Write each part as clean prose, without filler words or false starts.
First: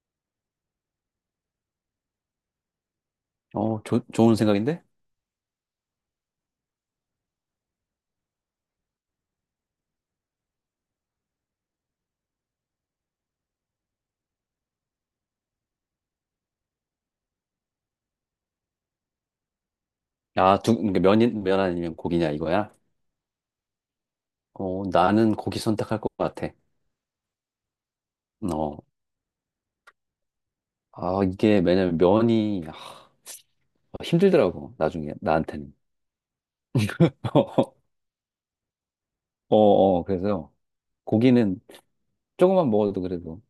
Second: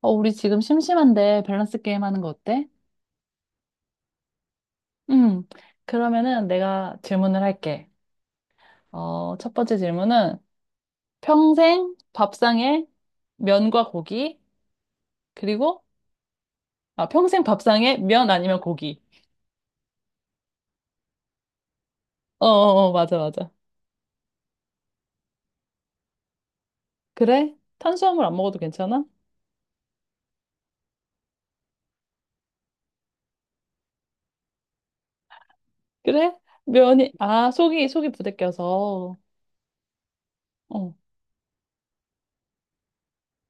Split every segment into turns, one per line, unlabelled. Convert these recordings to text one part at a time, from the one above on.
우리 지금 심심한데 밸런스 게임 하는 거 어때?
좋은 생각인데?
음, 그러면은 내가 질문을 할게. 첫 번째 질문은 평생 밥상에 면과 고기, 그리고, 평생 밥상에 면 아니면 고기.
그러니까 면 아니면 고기냐,
어,
이거야?
어, 어, 맞아, 맞아.
나는 고기 선택할 것 같아.
그래? 탄수화물 안 먹어도
어,
괜찮아?
이게, 왜냐면 면이, 힘들더라고, 나중에, 나한테는.
그래? 속이, 속이 부대껴서.
그래서
어,
고기는 조금만 먹어도 그래도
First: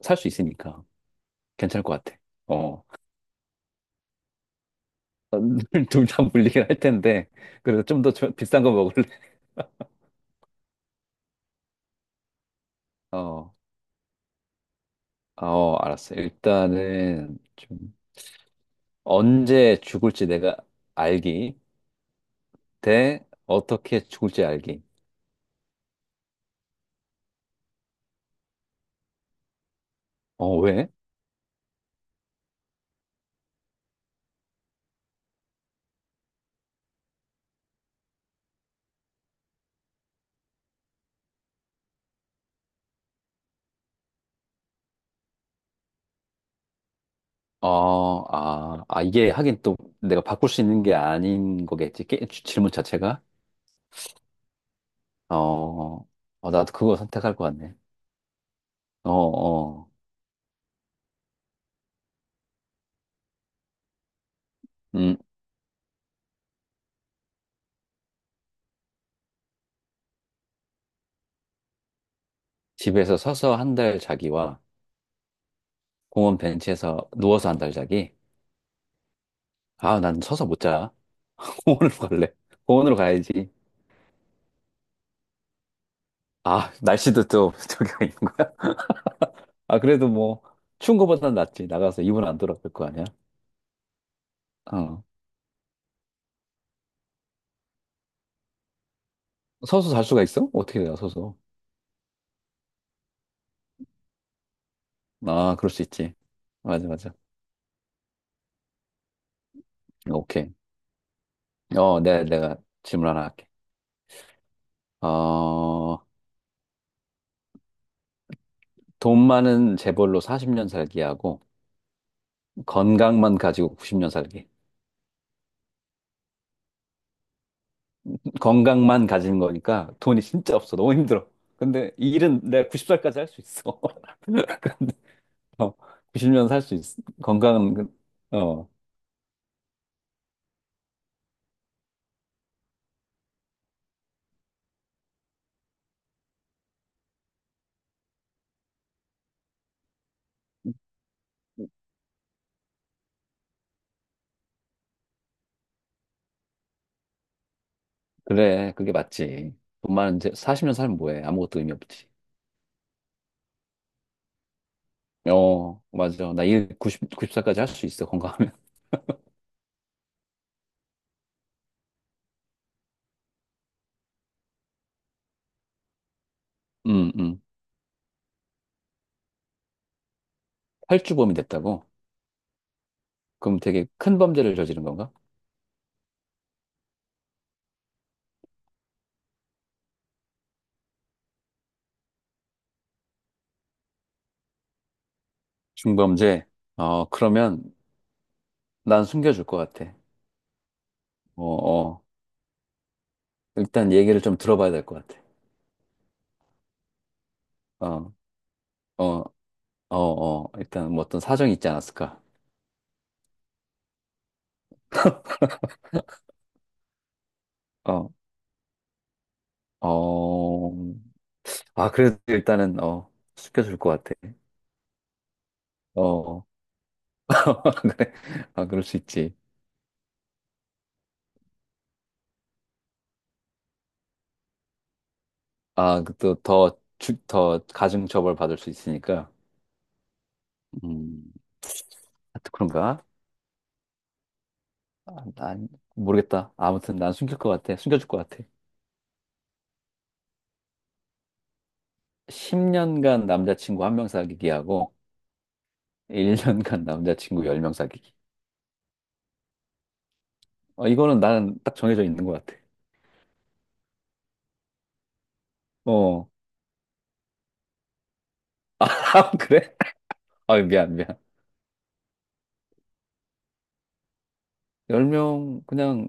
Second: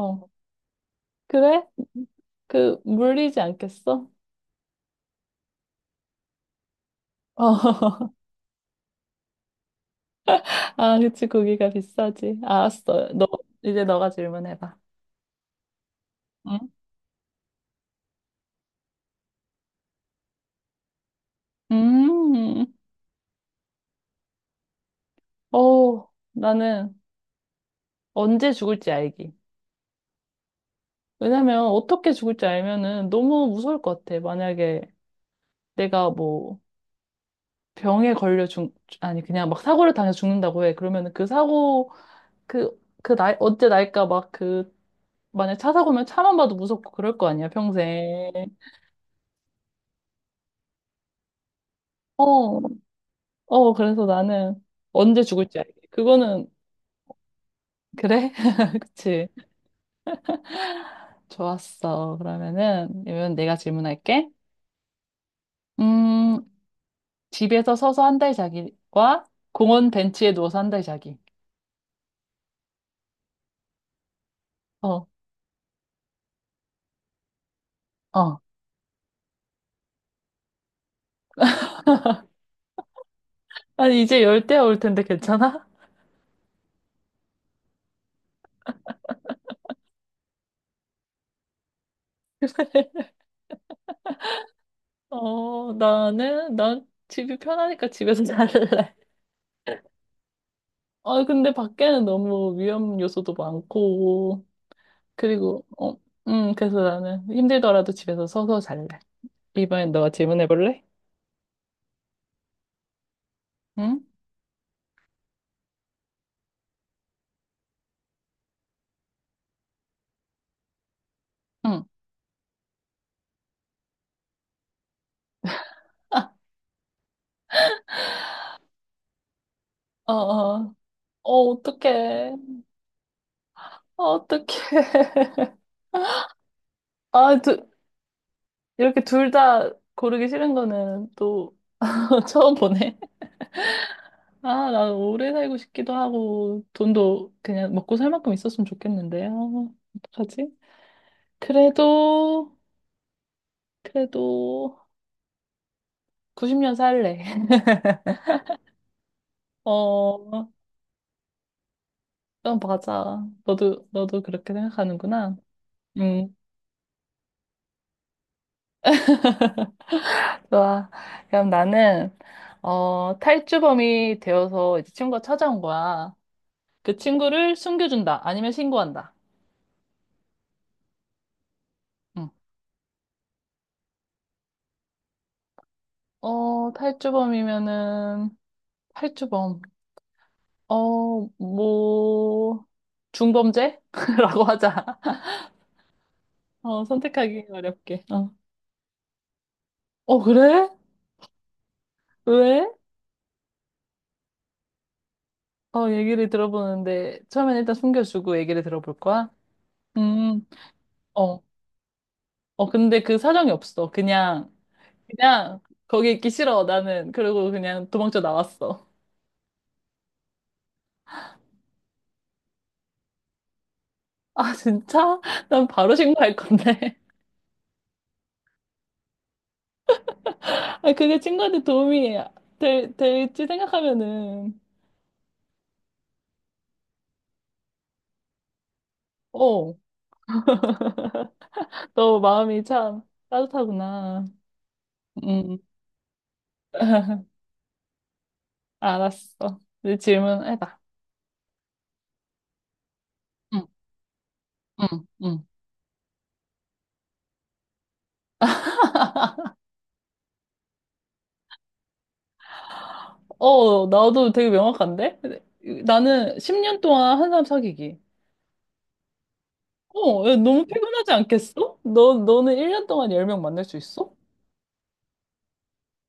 살 수 있으니까
그래?
괜찮을 것 같아. 어,
물리지 않겠어?
둘 다 물리긴 할 텐데, 그래서 좀 더
어.
비싼 거 먹을래?
아, 그치, 고기가 비싸지. 알았어.
어,
이제 너가 질문해봐.
알았어.
응?
일단은 좀 언제 죽을지 내가 알기.
음,
대 어떻게 죽을지 알기.
어, 나는 언제 죽을지 알기.
왜?
왜냐면 어떻게 죽을지 알면은 너무 무서울 것 같아. 만약에 내가 뭐 병에 걸려 죽, 아니, 그냥 막 사고를 당해서 죽는다고 해. 그러면은 그 사고, 그, 그 날, 언제 날까 막 그, 만약 차 사고면 차만 봐도 무섭고 그럴 거 아니야, 평생.
이게 하긴 또 내가 바꿀 수 있는 게 아닌 거겠지.
어,
질문 자체가.
어, 그래서 나는 언제 죽을지 알기.
어,
그거는,
나도 그거 선택할 것 같네.
그래?
어,
그치.
어,
좋았어. 그러면은, 이번 내가 질문할게.
음,
음, 집에서 서서 한달 자기와 공원 벤치에 누워서 한 달 자기.
집에서 서서 한 달 자기와
어,
공원 벤치에서 누워서 한 달 자기.
어.
아, 난 서서 못 자. 공원으로 갈래. 공원으로 가야지.
아니, 이제 열대 올 텐데 괜찮아?
아, 날씨도 또 저기가 있는 거야. 아, 그래도 뭐, 추운 거보단 낫지. 나가서 이불 안 돌아갈 거 아니야? 어.
난 집이 편하니까 집에서 잘래.
서서 잘 수가 있어? 어떻게 내가
아,
서서?
근데 밖에는 너무 위험 요소도 많고,
아,
그리고,
그럴 수
어,
있지.
그래서
맞아, 맞아.
나는 힘들더라도 집에서 서서 잘래. 이번엔 너가 질문해
오케이.
볼래?
내가 질문 하나 할게.
응?
어, 돈 많은 재벌로 40년 살기 하고,
응.
건강만 가지고 90년 살기.
아,
건강만 가진 거니까
어,
돈이 진짜
어.
없어. 너무 힘들어.
어,
근데 이
어떡해.
일은 내가 90살까지 할 수 있어.
어,
근데,
어떡해.
어, 90년 살 수 있어.
아, 두,
건강은,
이렇게 둘 다 고르기 싫은 거는 또 처음 보네. 아, 나 오래 살고 싶기도 하고, 돈도 그냥 먹고 살 만큼 있었으면 좋겠는데. 아, 어떡하지? 그래도, 그래도 90년 살래.
그래. 그게 맞지.
어,
40년 살면 뭐해. 아무것도 의미 없지.
그럼 맞아. 너도, 너도 그렇게 생각하는구나.
어, 맞아.
음,
나 일 90, 90살까지 할 수 있어. 건강하면.
좋아. 그럼 나는, 탈주범이 되어서 이제 친구가 찾아온 거야. 그
음, 음.
친구를 숨겨준다. 아니면 신고한다.
탈주범이 됐다고?
응.
그럼 되게 큰 범죄를 저지른 건가?
어, 탈주범이면은, 탈주범. 뭐, 중범죄? 라고 하자.
중범죄?
어, 선택하기
그러면
어렵게. 어.
난 숨겨줄 것 같아.
어, 그래?
어, 어.
왜?
일단 얘기를 좀 들어봐야 될 것 같아.
얘기를 들어보는데, 처음엔 일단
어,
숨겨주고 얘기를 들어볼
어,
거야? 음,
일단 뭐 어떤
어.
사정이 있지 않았을까?
근데 그 사정이 없어. 그냥, 거기 있기 싫어, 나는. 그리고 그냥
어,
도망쳐 나왔어.
어. 아, 그래도 일단은, 숨겨줄 것 같아.
아, 진짜? 난 바로 신고할
어,
건데.
그래. 아, 그럴 수 있지.
아, 그게 친구한테 도움이 될지 생각하면은.
아, 그 또 더 가중처벌 받을 수 있으니까.
어.
음,
너
아 또
마음이 참
그런가?
따뜻하구나.
아,
음,
난 모르겠다. 아무튼 난 숨길 것 같아. 숨겨줄 것 같아.
알았어. 이제 질문해봐.
10년간
응,
남자친구 한 명 사귀기 하고
응, 응.
1년간 남자친구 10명 사귀기. 이거는 나는 딱 정해져 있는 것 같아.
어, 나도 되게 명확한데?
어.
나는 10년 동안 한 사람 사귀기.
아, 그래?
어, 야,
아,
너무
미안,
피곤하지
미안.
않겠어? 너는 1년 동안 10명 만날 수 있어?
10명 그냥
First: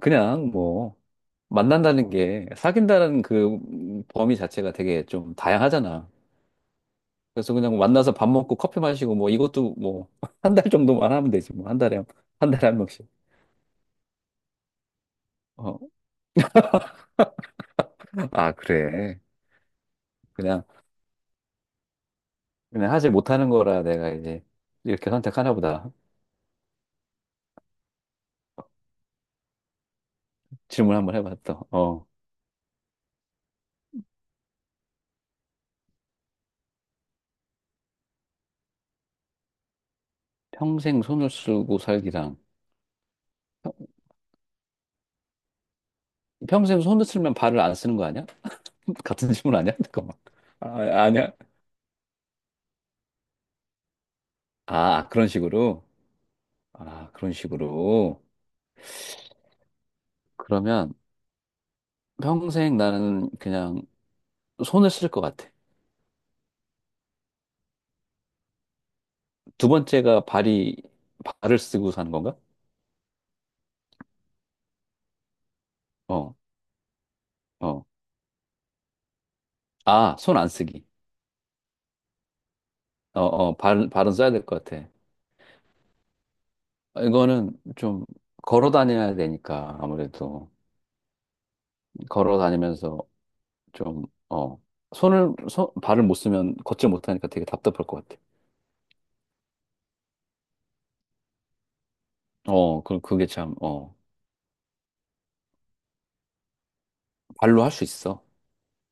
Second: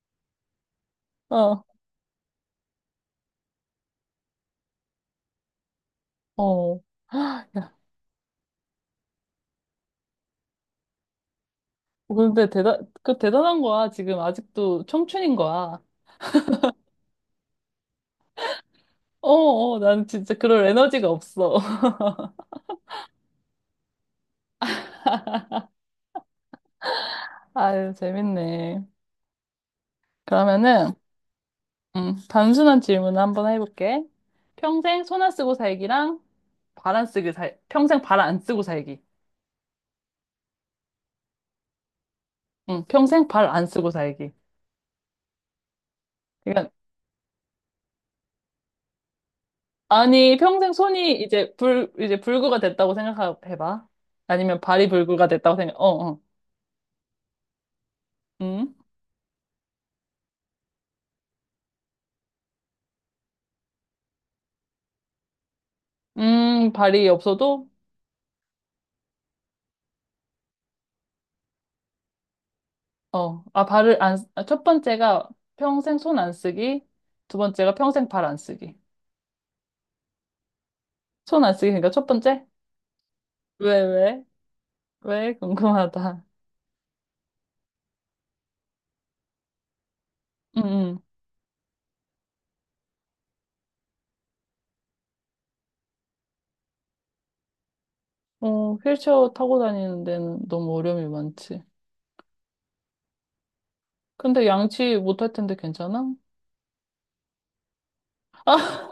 그냥 뭐
어,
만난다는 게 사귄다는 그 범위 자체가 되게 좀 다양하잖아.
어. 아,
그래서
야,
그냥 만나서 밥 먹고 커피 마시고 뭐 이것도 뭐 한 달 정도만 하면 되지 뭐 한 달에 한 명씩.
그 대단한 거야. 지금 아직도 청춘인
어.
거야.
아, 그래.
나는 진짜
그냥
그럴 에너지가 없어.
그냥 하지 못하는 거라 내가 이제 이렇게 선택하나 보다.
아유, 재밌네. 그러면은,
질문 한번 해봤다. 어.
단순한 질문을 한번 해볼게. 평생 손 안 쓰고 살기랑 발 안 쓰기 살, 평생 발 안 쓰고 살기.
평생 손을 쓰고 살기랑
응, 평생 발 안
평-
쓰고 살기. 그러니까,
평생 손을 쓰면 발을 안 쓰는 거 아니야? 같은 질문 아니야? 잠깐만.
아니, 평생
아,
손이
아니야.
이제 불구가 됐다고 생각해봐. 아니면 발이
아,
불구가
그런
됐다고 생각,
식으로.
어, 어.
아, 그런 식으로.
음,
그러면 평생 나는 그냥 손을 쓸 것 같아.
발이 없어도,
두 번째가 발이 발을 쓰고 사는 건가?
어, 아, 발을 안, 쓰- 아, 첫 번째가 평생 손 안
어,
쓰기. 두 번째가
어.
평생 발 안 쓰기.
아, 손 안 쓰기.
손 안 쓰기, 그러니까 첫 번째?
어, 어.
왜,
발 발은
왜?
써야 될 것 같아.
왜? 궁금하다.
이거는 좀 걸어 다녀야 되니까 아무래도
응, 응.
걸어 다니면서 좀, 손을, 발을 못 쓰면 걷질 못하니까 되게 답답할 것 같아.
휠체어 타고 다니는 데는 너무 어려움이 많지.
그게 참,
근데 양치 못할 텐데 괜찮아?
발로 할 수 있어.
아,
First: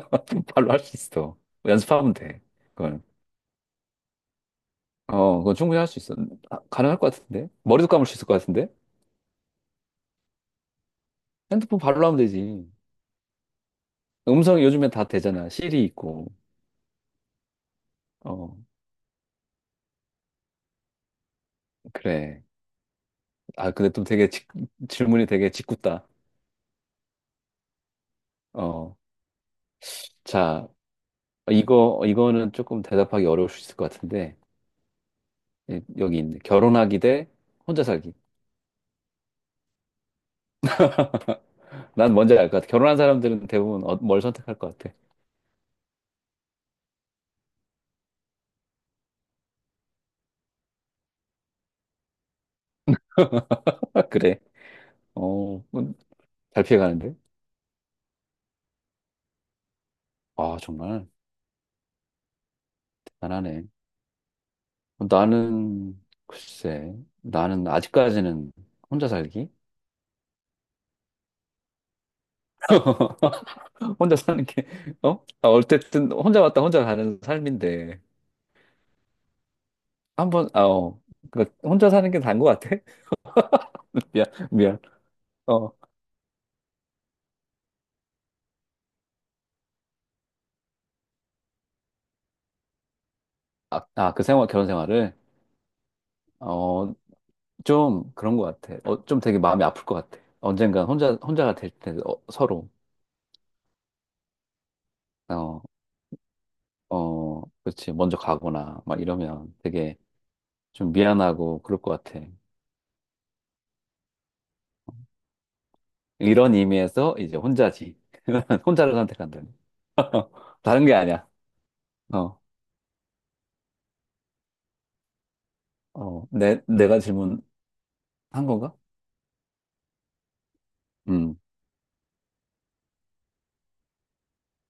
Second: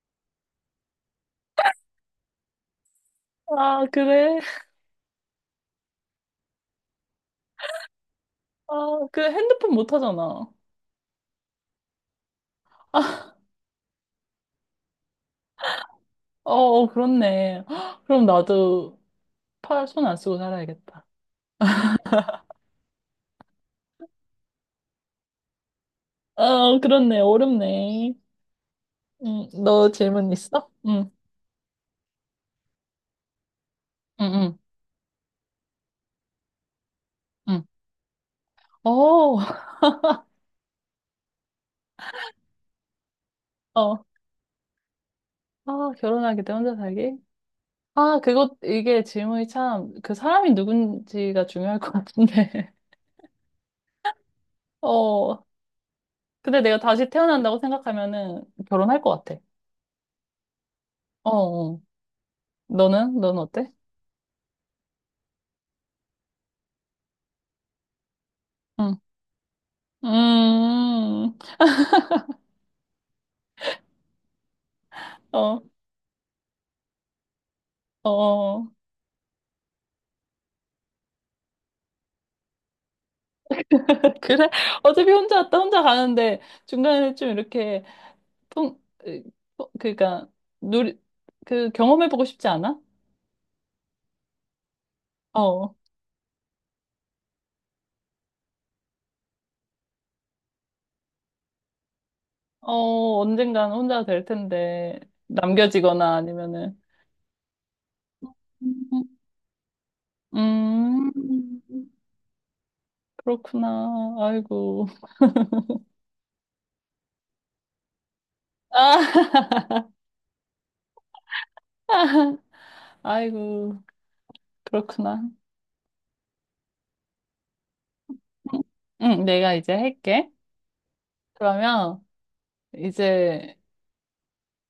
발로 할 수 있어. 연습하면 돼. 그건.
아, 그래?
어, 그건 충분히 할 수 있어. 아, 가능할 것 같은데? 머리도 감을 수 있을 것 같은데?
아, 그 핸드폰 못 하잖아.
핸드폰 발로 하면 되지.
어,
음성이 요즘엔 다 되잖아. 시리 있고.
어, 그렇네. 헉, 그럼
어,
나도 손 안 쓰고 살아야겠다.
그래. 아, 근데 또 되게 질문이 되게 짓궂다.
어, 그렇네. 어렵네.
어,
응, 너 질문
자,
있어? 응,
이거는 조금 대답하기 어려울 수 있을 것
응,
같은데.
응,
예, 여기 있네. 결혼하기 대
응.
혼자 살기.
어,
난 뭔지 알 것 같아. 결혼한 사람들은 대부분 어-
어.
뭘 선택할 것 같아.
아, 결혼하기 때 혼자 살기? 이게 질문이 참, 그 사람이 누군지가 중요할 것 같은데.
그래.
어,
어,
근데
잘
내가 다시
피해가는데?
태어난다고 생각하면은 결혼할 것 같아.
아, 정말
어, 어. 너는? 너는
대단하네.
어때?
어, 나는, 글쎄, 나는 아직까지는
응.
혼자 살기?
음,
혼자 사는 게, 어? 아,
어,
어쨌든 혼자 왔다 혼자 가는 삶인데,
어.
한 번, 아, 어. 그러니까 혼자 사는 게 나은 것 같아? 미안,
그래?
미안.
어차피 혼자 왔다
어.
혼자 가는데 중간에 좀 이렇게 통, 으, 그러니까 누리, 그 경험해보고 싶지 않아?
그 생활, 결혼 생활을,
어,
어, 좀 그런 것 같아. 좀 되게 마음이 아플 것 같아. 언젠가 혼자, 혼자가 될 때, 어, 서로.
어, 언젠간 혼자 될 텐데
어,
남겨지거나 아니면은.
어, 그렇지. 먼저 가거나 막 이러면 되게 좀
음, 음,
미안하고 그럴 것 같아.
그렇구나. 아이고.
이런 의미에서 이제 혼자지. 혼자를
아,
선택한다니. 다른 게 아니야. 어,
아이고. 그렇구나.
내가 질문한 건가?
응, 내가 이제 할게.
음,
그러면 이제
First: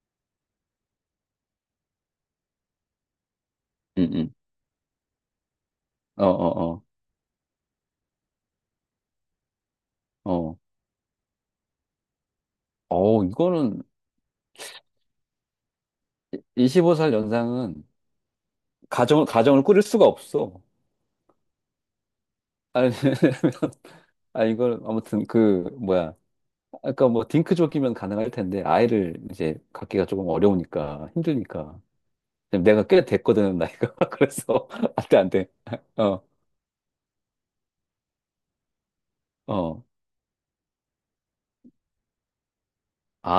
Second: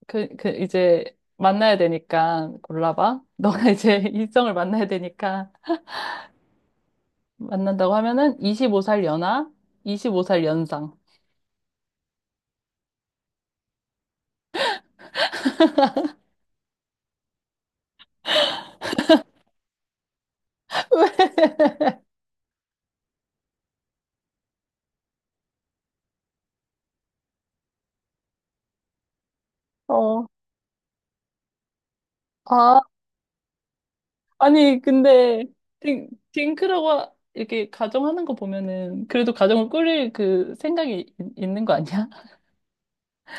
그 이제 만나야 되니까 골라봐. 너가 이제
음, 음.
일정을 만나야 되니까
어, 어,
만난다고 하면은 25살 연하,
어,
25살
어.
연상.
이거는 25살 연상은 가정을 꾸릴 수가 없어. 아니, 왜냐면 아무튼, 뭐야. 아까 뭐, 딩크족이면 가능할 텐데, 아이를 이제 갖기가
어.
조금 어려우니까, 힘드니까.
아,
내가 꽤 됐거든, 나이가. 그래서,
아니
안 돼, 안
근데
돼. 어,
딩크라고 하- 이렇게 가정하는 거 보면은 그래도 가정을
어.
꾸릴 그 생각이 있는 거 아니야?
아,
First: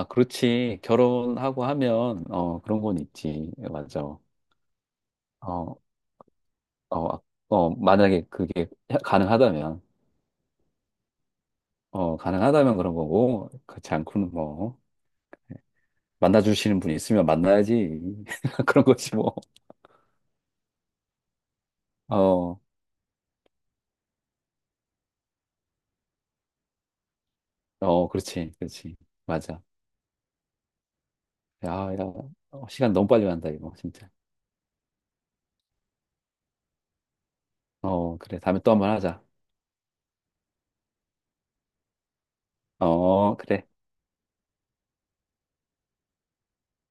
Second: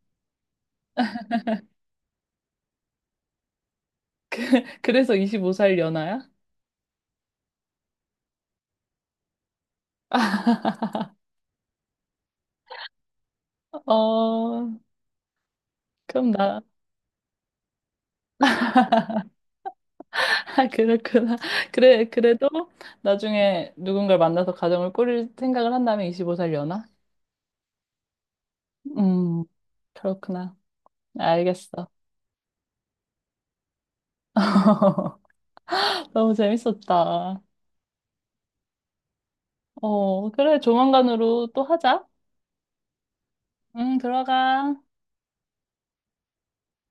그렇지. 결혼하고 하면, 어, 그런 건 있지. 예, 맞아.
그래서 25살
어,
연하야?
아, 만약에 그게 가능하다면, 가능하다면 그런 거고, 그렇지 않고는
어,
뭐,
그럼 나
만나주시는 분이 있으면 만나야지. 그런 거지, 뭐.
아, 그렇구나. 그래, 그래도
어,
나중에 누군가를 만나서 가정을 꾸릴 생각을 한다면 25살 연하
어, 그렇지, 그렇지.
음,
맞아.
그렇구나.
야,
알겠어.
야, 어, 시간 너무 빨리 간다, 이거, 진짜.
너무 재밌었다.
어, 그래. 다음에 또 한번 하자.
어, 그래, 조만간으로 또 하자.
어, 그래.
응, 들어가.